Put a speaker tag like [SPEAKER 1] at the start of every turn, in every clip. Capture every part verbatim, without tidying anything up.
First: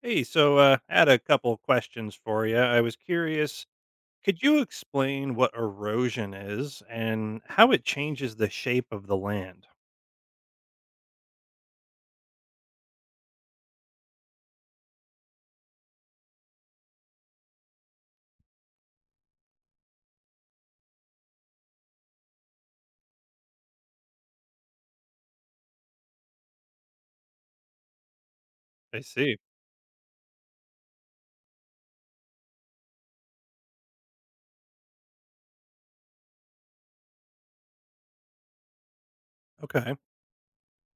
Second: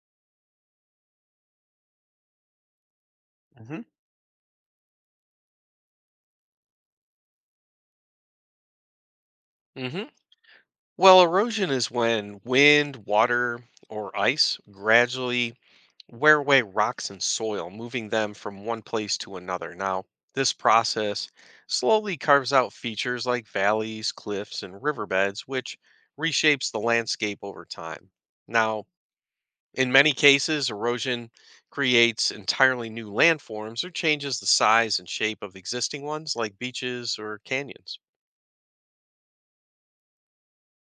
[SPEAKER 1] Hey, so uh, I had a couple of questions for you. I was curious,
[SPEAKER 2] hmm
[SPEAKER 1] could you explain what erosion is and how it changes the shape of the land?
[SPEAKER 2] hmm Well, erosion is when wind, water, or ice gradually wear away rocks and soil, moving them from one place to another. Now, this process slowly carves out features like valleys, cliffs, and riverbeds, which reshapes the landscape over time. Now,
[SPEAKER 1] I see.
[SPEAKER 2] in many cases, erosion creates entirely new landforms or changes the size and shape of existing ones like beaches or canyons.
[SPEAKER 1] Okay.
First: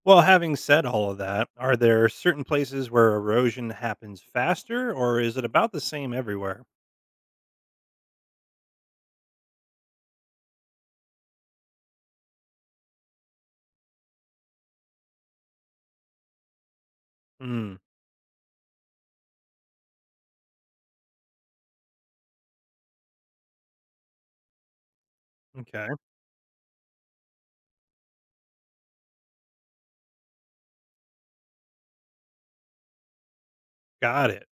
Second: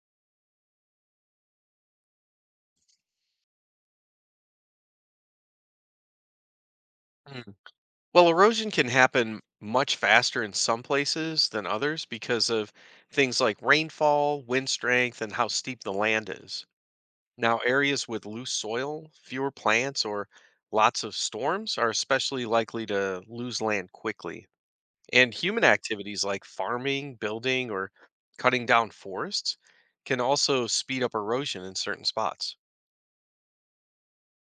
[SPEAKER 1] Well, having said all of that, are there certain places where erosion happens faster or is it about the same everywhere?
[SPEAKER 2] Well, erosion can happen much faster in some places than others because of things like rainfall, wind strength, and how steep the land is. Now,
[SPEAKER 1] Hmm.
[SPEAKER 2] areas with loose soil, fewer plants, or lots of storms are especially likely to lose land quickly. And human
[SPEAKER 1] Okay.
[SPEAKER 2] activities like farming, building, or cutting down forests can also speed up erosion in certain spots.
[SPEAKER 1] Got it.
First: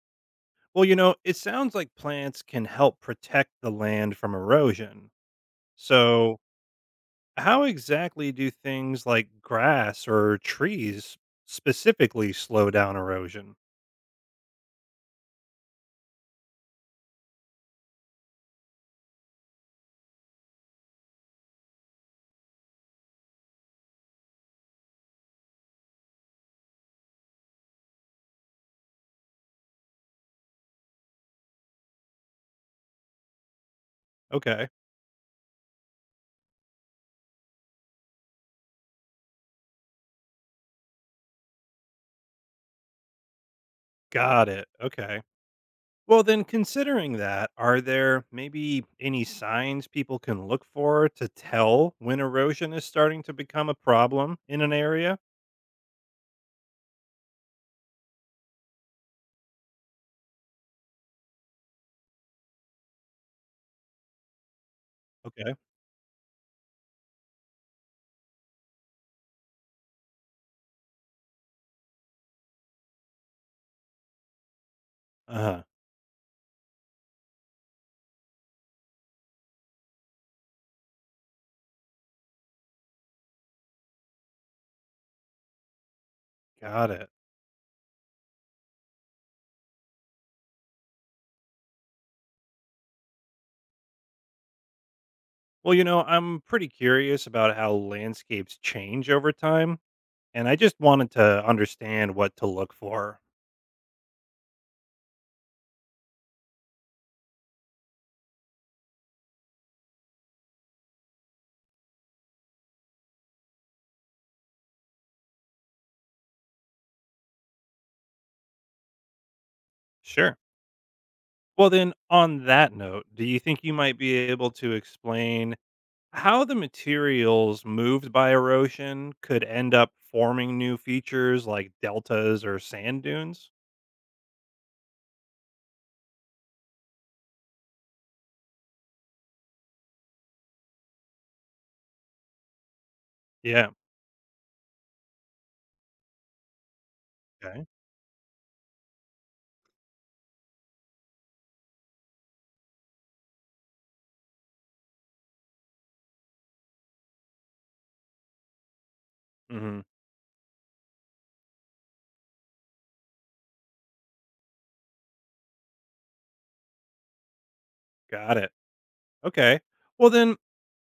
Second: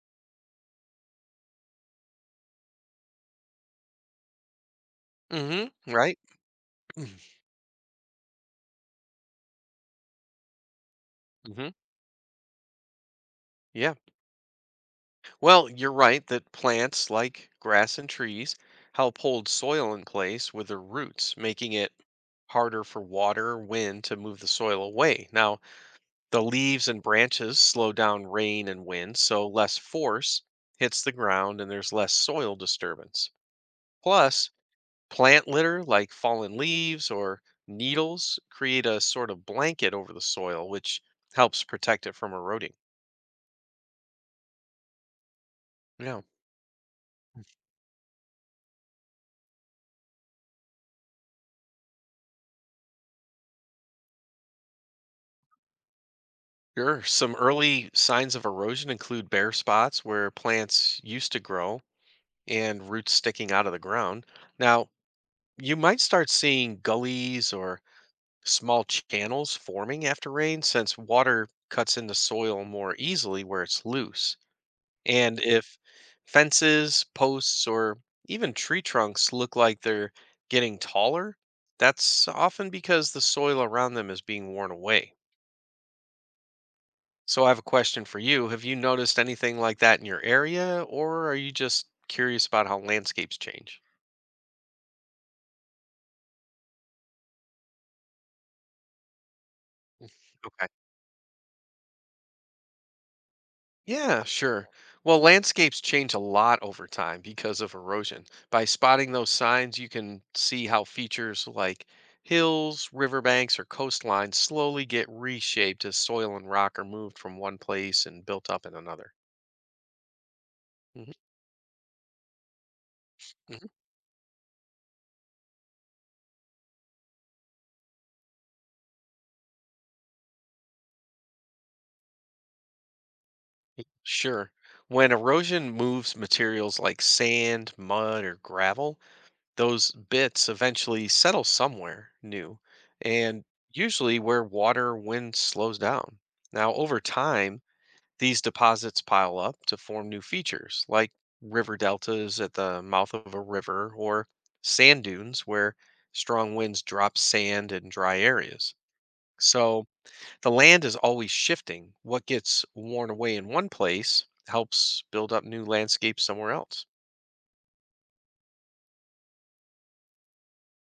[SPEAKER 1] Well, you know, it sounds like plants can help protect the land from erosion.
[SPEAKER 2] hmm Right?
[SPEAKER 1] So, how exactly do things like grass or trees
[SPEAKER 2] hmm
[SPEAKER 1] specifically slow down erosion?
[SPEAKER 2] Yeah. Well, you're right that plants like grass and trees help hold soil in place with their roots, making it harder for water or wind to move the soil away. Now, the leaves and branches slow down rain and wind, so less force hits the ground and there's less soil disturbance. Plus,
[SPEAKER 1] Okay,
[SPEAKER 2] plant litter like fallen leaves or needles create a sort of blanket over the soil, which helps protect it from eroding.
[SPEAKER 1] got it. Okay.
[SPEAKER 2] Yeah.
[SPEAKER 1] Well, then, considering that, are there maybe any signs people can look for to tell when erosion is starting to become a problem in an area?
[SPEAKER 2] Sure. Some early signs of erosion include bare spots where plants used to grow and roots sticking out of the ground. Now,
[SPEAKER 1] Okay.
[SPEAKER 2] you might start seeing gullies or small channels forming after rain since water cuts into soil more easily where it's loose.
[SPEAKER 1] Uh
[SPEAKER 2] And
[SPEAKER 1] huh.
[SPEAKER 2] if fences, posts, or even tree trunks look like they're getting taller, that's often because the soil around them is being worn away.
[SPEAKER 1] Got it.
[SPEAKER 2] So I have a question for you. Have you noticed anything like that in your area, or are you just curious about how landscapes change?
[SPEAKER 1] Well, you know, I'm pretty curious about how landscapes change over time, and I
[SPEAKER 2] Okay.
[SPEAKER 1] just wanted to understand what to look for.
[SPEAKER 2] Yeah, sure. Well, landscapes change a lot over time because of erosion. By spotting those signs, you can see how features like hills, riverbanks, or coastlines slowly get reshaped as soil and rock are moved from one place and built up in another.
[SPEAKER 1] Sure.
[SPEAKER 2] Mhm,
[SPEAKER 1] Well, then, on that note, do you think
[SPEAKER 2] mhm.
[SPEAKER 1] you might be able to explain how the materials moved by erosion could end up forming new features like deltas or sand dunes?
[SPEAKER 2] Sure. When erosion moves materials like sand, mud, or gravel, those bits eventually settle somewhere new and
[SPEAKER 1] Yeah.
[SPEAKER 2] usually where water or wind slows down. Now, over time,
[SPEAKER 1] Okay.
[SPEAKER 2] these deposits pile up to form new features like river deltas at the mouth of a river or sand dunes where strong winds drop sand in dry areas.
[SPEAKER 1] Hmm.
[SPEAKER 2] So the land is always shifting. What gets worn away in one place helps build up new landscapes somewhere else.
[SPEAKER 1] Got it. Okay. Well, then,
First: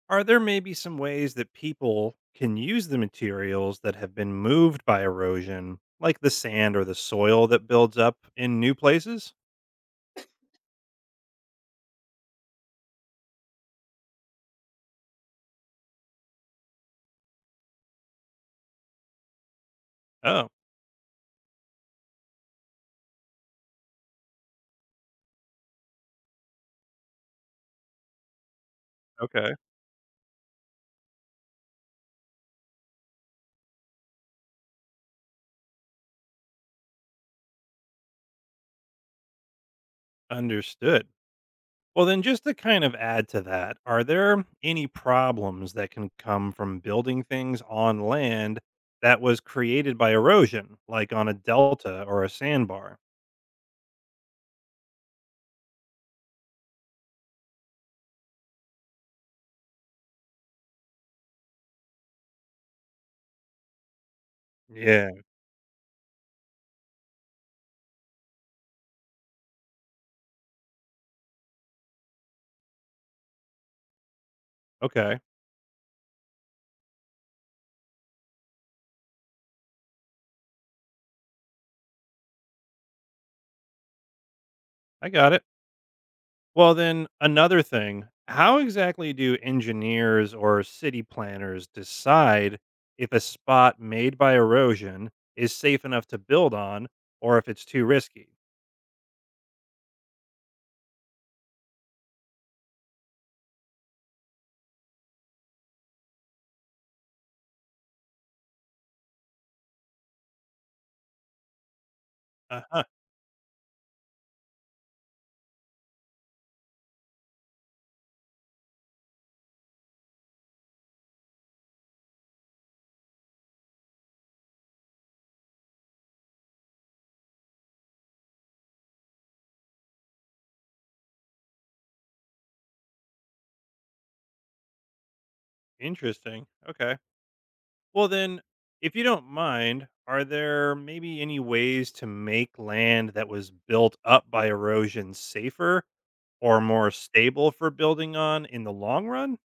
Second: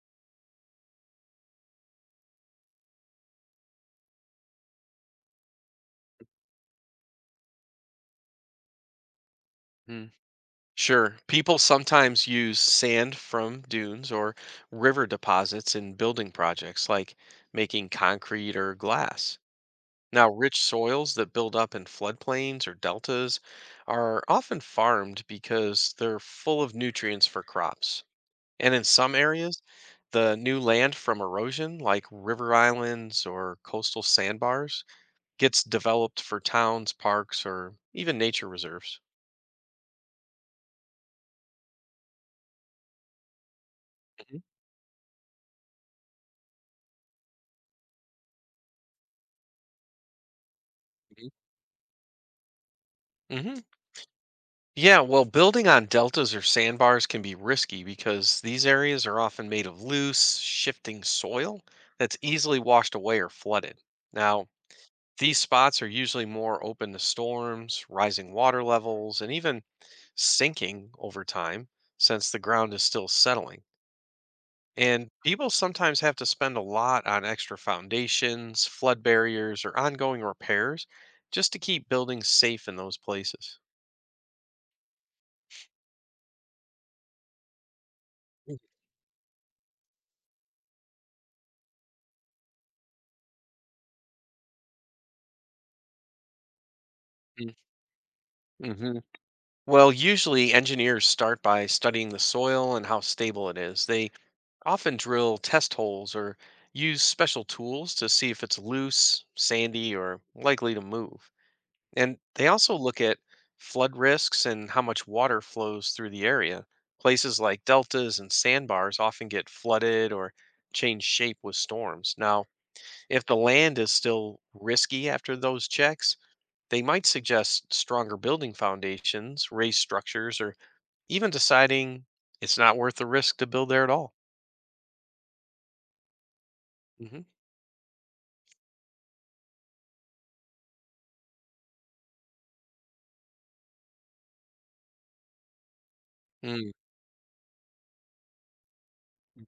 [SPEAKER 1] are there maybe some ways that people can use the materials that have been moved by erosion, like the sand or the soil that builds up in new places?
[SPEAKER 2] Sure. People sometimes use sand from dunes or river deposits in building projects like making concrete or glass. Now,
[SPEAKER 1] Oh,
[SPEAKER 2] rich soils that build up in floodplains or deltas are often farmed because they're full of nutrients for crops. And in some
[SPEAKER 1] okay.
[SPEAKER 2] areas, the new land from erosion, like river islands or coastal sandbars, gets developed for towns, parks, or even nature reserves.
[SPEAKER 1] Understood. Well, then, just to kind of add to that, are
[SPEAKER 2] Mhm,
[SPEAKER 1] there any problems that can come from building things on land that was created by erosion, like on
[SPEAKER 2] mhm.
[SPEAKER 1] a delta or a sandbar?
[SPEAKER 2] Mhm. Yeah, well, building on deltas or sandbars can be risky because these areas are often made of loose, shifting soil that's easily washed away or flooded. Now,
[SPEAKER 1] Yeah.
[SPEAKER 2] these spots are usually more open to storms, rising water levels, and even sinking over time since the ground is still settling. And
[SPEAKER 1] Okay.
[SPEAKER 2] people sometimes have to spend a lot on extra foundations, flood barriers, or ongoing repairs just to keep buildings safe in those places.
[SPEAKER 1] I got it. Well, then, another thing, how exactly do engineers or city planners decide if a spot made by erosion is safe enough to build on or if it's too risky?
[SPEAKER 2] hmm Well, usually engineers start by studying the soil and how stable it is. They often drill test holes or use special tools to see if it's loose, sandy, or likely to move. And they
[SPEAKER 1] Uh
[SPEAKER 2] also
[SPEAKER 1] huh.
[SPEAKER 2] look at flood risks and how much water flows through the area. Places like deltas and sandbars often get flooded or change shape with storms. Now, if the land is still risky after those checks, they might suggest stronger building foundations, raised structures, or even deciding it's not worth the risk to build there at all.
[SPEAKER 1] Interesting. Okay.
[SPEAKER 2] hmm
[SPEAKER 1] Well, then, if you don't mind, are there maybe any ways to make land that was built up by erosion safer or
[SPEAKER 2] Mm.
[SPEAKER 1] more stable for building on in the long run?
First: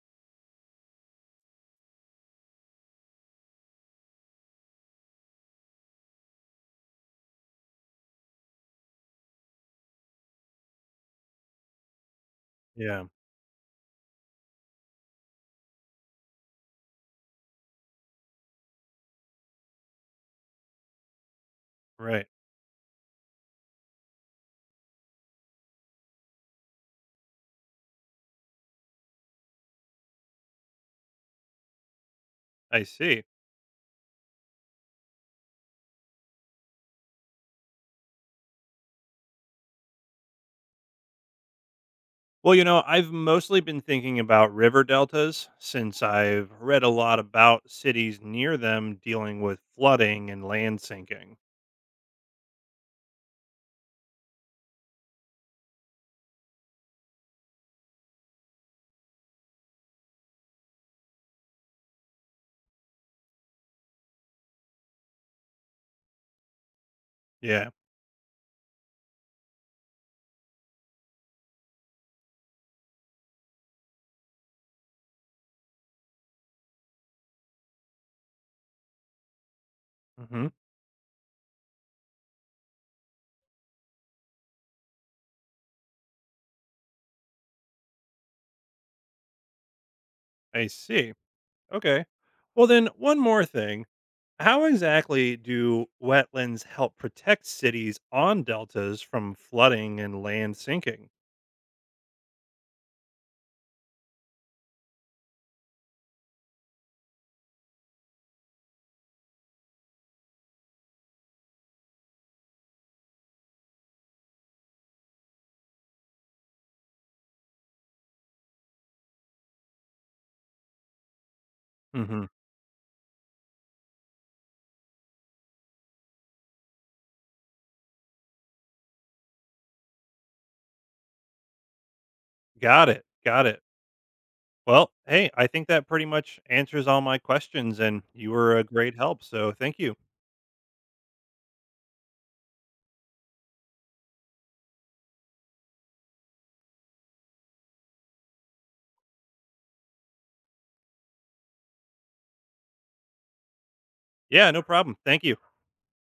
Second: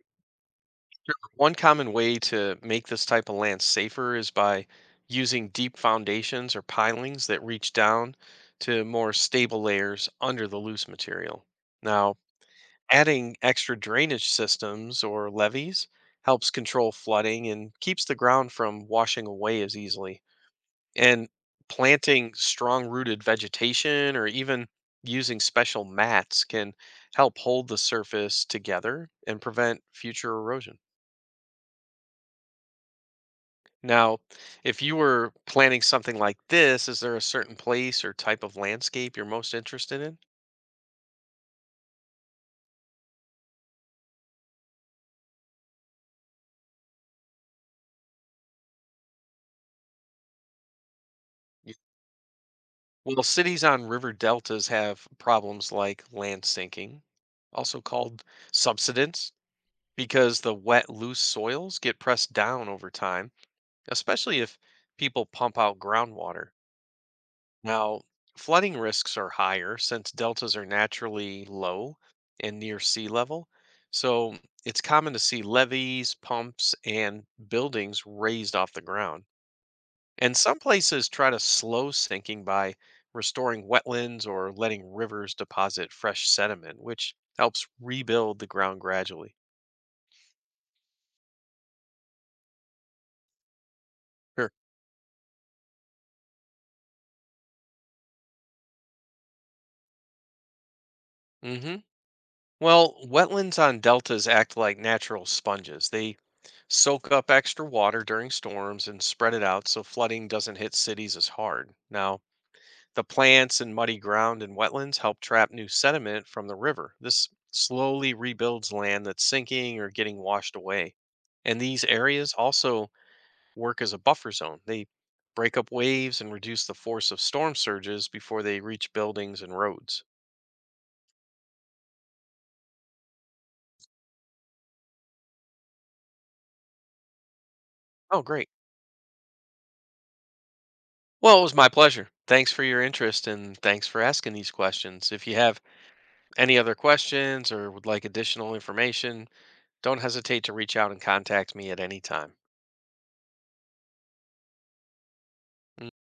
[SPEAKER 2] One common way to make this type of land safer is by using deep foundations or pilings that reach down to more stable layers under the loose material. Now,
[SPEAKER 1] Yeah,
[SPEAKER 2] adding extra drainage systems or levees helps control flooding and keeps the ground from washing away as easily. And
[SPEAKER 1] right.
[SPEAKER 2] planting strong rooted vegetation or even using special mats can help hold the surface together and prevent future erosion.
[SPEAKER 1] I see.
[SPEAKER 2] Now, if you were planning something like this, is there a certain place or type of landscape you're most interested in?
[SPEAKER 1] Well, you know, I've mostly been thinking about river deltas since I've read a lot about cities near them dealing with flooding and land sinking.
[SPEAKER 2] Y- Well, cities on river deltas have problems like land sinking, also called subsidence, because the wet, loose soils get pressed down over time, especially if people pump out groundwater.
[SPEAKER 1] Yeah.
[SPEAKER 2] Now, flooding risks are higher since deltas are naturally low and near sea level. So it's common to see levees, pumps, and buildings raised off the ground. And
[SPEAKER 1] Hmm.
[SPEAKER 2] some places try to slow sinking by restoring wetlands or letting rivers deposit fresh sediment, which helps rebuild the ground gradually.
[SPEAKER 1] I see. Okay. Well, then, one more thing.
[SPEAKER 2] Sure.
[SPEAKER 1] How exactly do wetlands help protect cities on deltas from flooding and land sinking?
[SPEAKER 2] hmm Well, wetlands on deltas act like natural sponges. They soak up extra water during storms and spread it out so flooding doesn't hit cities as hard. Now, the plants and muddy ground in wetlands help trap new sediment from the river. This slowly rebuilds land that's sinking or getting washed away. And these
[SPEAKER 1] Hmm.
[SPEAKER 2] areas also work as a buffer zone. They break up waves and reduce the force of storm surges before they reach buildings and roads.
[SPEAKER 1] Got it. Got it. Well, hey, I think that pretty much answers all my questions, and
[SPEAKER 2] Oh,
[SPEAKER 1] you
[SPEAKER 2] great.
[SPEAKER 1] were a great help. So thank you.
[SPEAKER 2] Well, it was my pleasure. Thanks for your interest and thanks for asking these questions. If you have any other questions or would like additional information, don't hesitate to reach out and contact me at any time.
[SPEAKER 1] Yeah, no problem. Thank you.